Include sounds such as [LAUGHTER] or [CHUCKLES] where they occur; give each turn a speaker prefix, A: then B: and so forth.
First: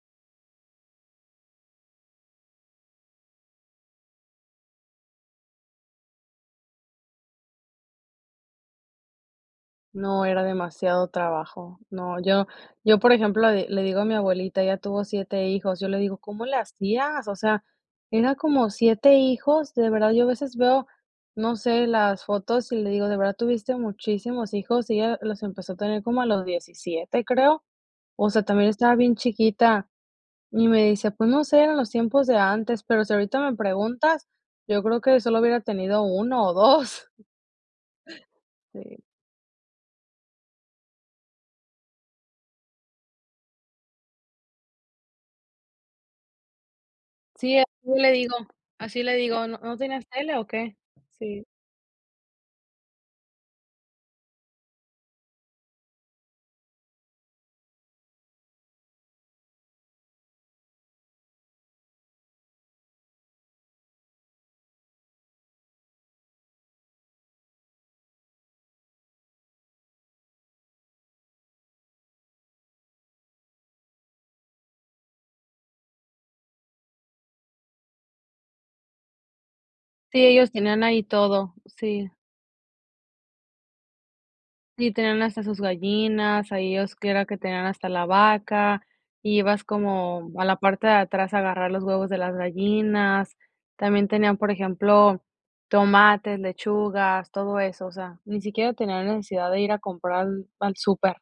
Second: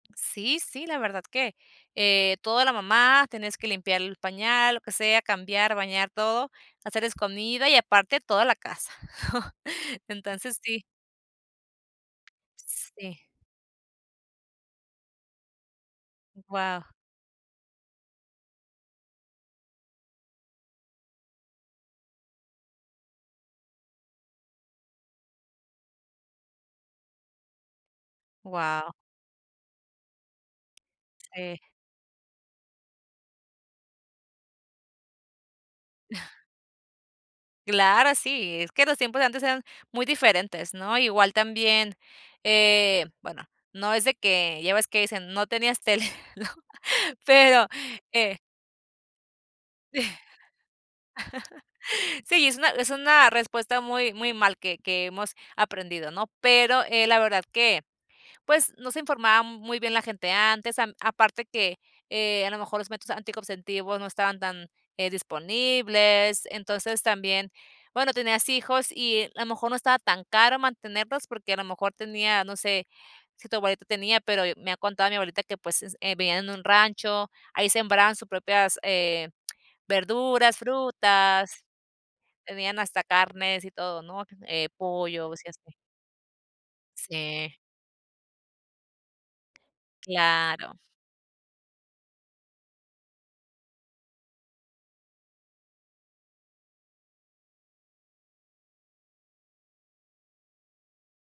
A: Sí, sí, la verdad que, eh, toda la mamá, tenés que limpiar el pañal, lo que sea, cambiar, bañar todo, hacerles comida y aparte, toda la casa. [CHUCKLES]
B: No, era
A: Entonces, sí.
B: demasiado trabajo. No, yo yo, por
A: Sí.
B: ejemplo, le le digo a mi abuelita, ella tuvo 7 hijos. Yo le digo: "¿Cómo le
A: Guau.
B: hacías?". O sea, era como 7 hijos. De verdad, yo a veces veo, no sé, las fotos y le digo: "De verdad tuviste muchísimos hijos," y ella los empezó a tener como a los 17 creo, o sea, también
A: Guau.
B: estaba bien chiquita. Y me dice: "Pues no
A: Sí.
B: sé, eran los tiempos de antes, pero si ahorita me preguntas, yo creo que solo hubiera tenido 1
A: [CHUCKLES]
B: o 2". [CHUCKLES]
A: Claro, sí, es que los
B: Sí.
A: tiempos de antes eran muy diferentes, ¿no? Igual también, eh, bueno, no es de que ya ves que dicen: "No tenías tele", ¿no?
B: Sí,
A: pero,
B: así le digo.
A: eh
B: Así le digo: "¿No no tenías
A: [LAUGHS]
B: tele o qué?" Sí.
A: Sí y, es una es una respuesta muy muy mal que que hemos aprendido, ¿no? Pero, eh, la verdad que, pues, no se informaba m muy bien la gente antes, am aparte que, eh, a lo mejor los métodos anticonceptivos no estaban tan, eh, disponibles. Entonces, también, bueno, tenías hijos y a lo mejor no estaba tan caro mantenerlos, porque a lo mejor tenía, no sé, si tu abuelita tenía, pero e me ha contado mi abuelita que, pues, eh, vivían en un rancho, ahí sembraban sus propias eh,
B: Sí, ellos
A: verduras,
B: tenían ahí todo.
A: frutas.
B: Sí.
A: Tenían hasta carnes y todo, ¿no? Eh,
B: Sí, tenían
A: pollo, o
B: hasta
A: sea,
B: sus
A: sí.
B: gallinas, ahí ellos que era que
A: Sí.
B: tenían hasta la vaca, ibas como a la
A: Claro.
B: parte de atrás a agarrar los huevos de las gallinas. También tenían, por ejemplo, tomates, lechugas, todo eso, o sea, ni siquiera tenían necesidad de ir a comprar al al súper.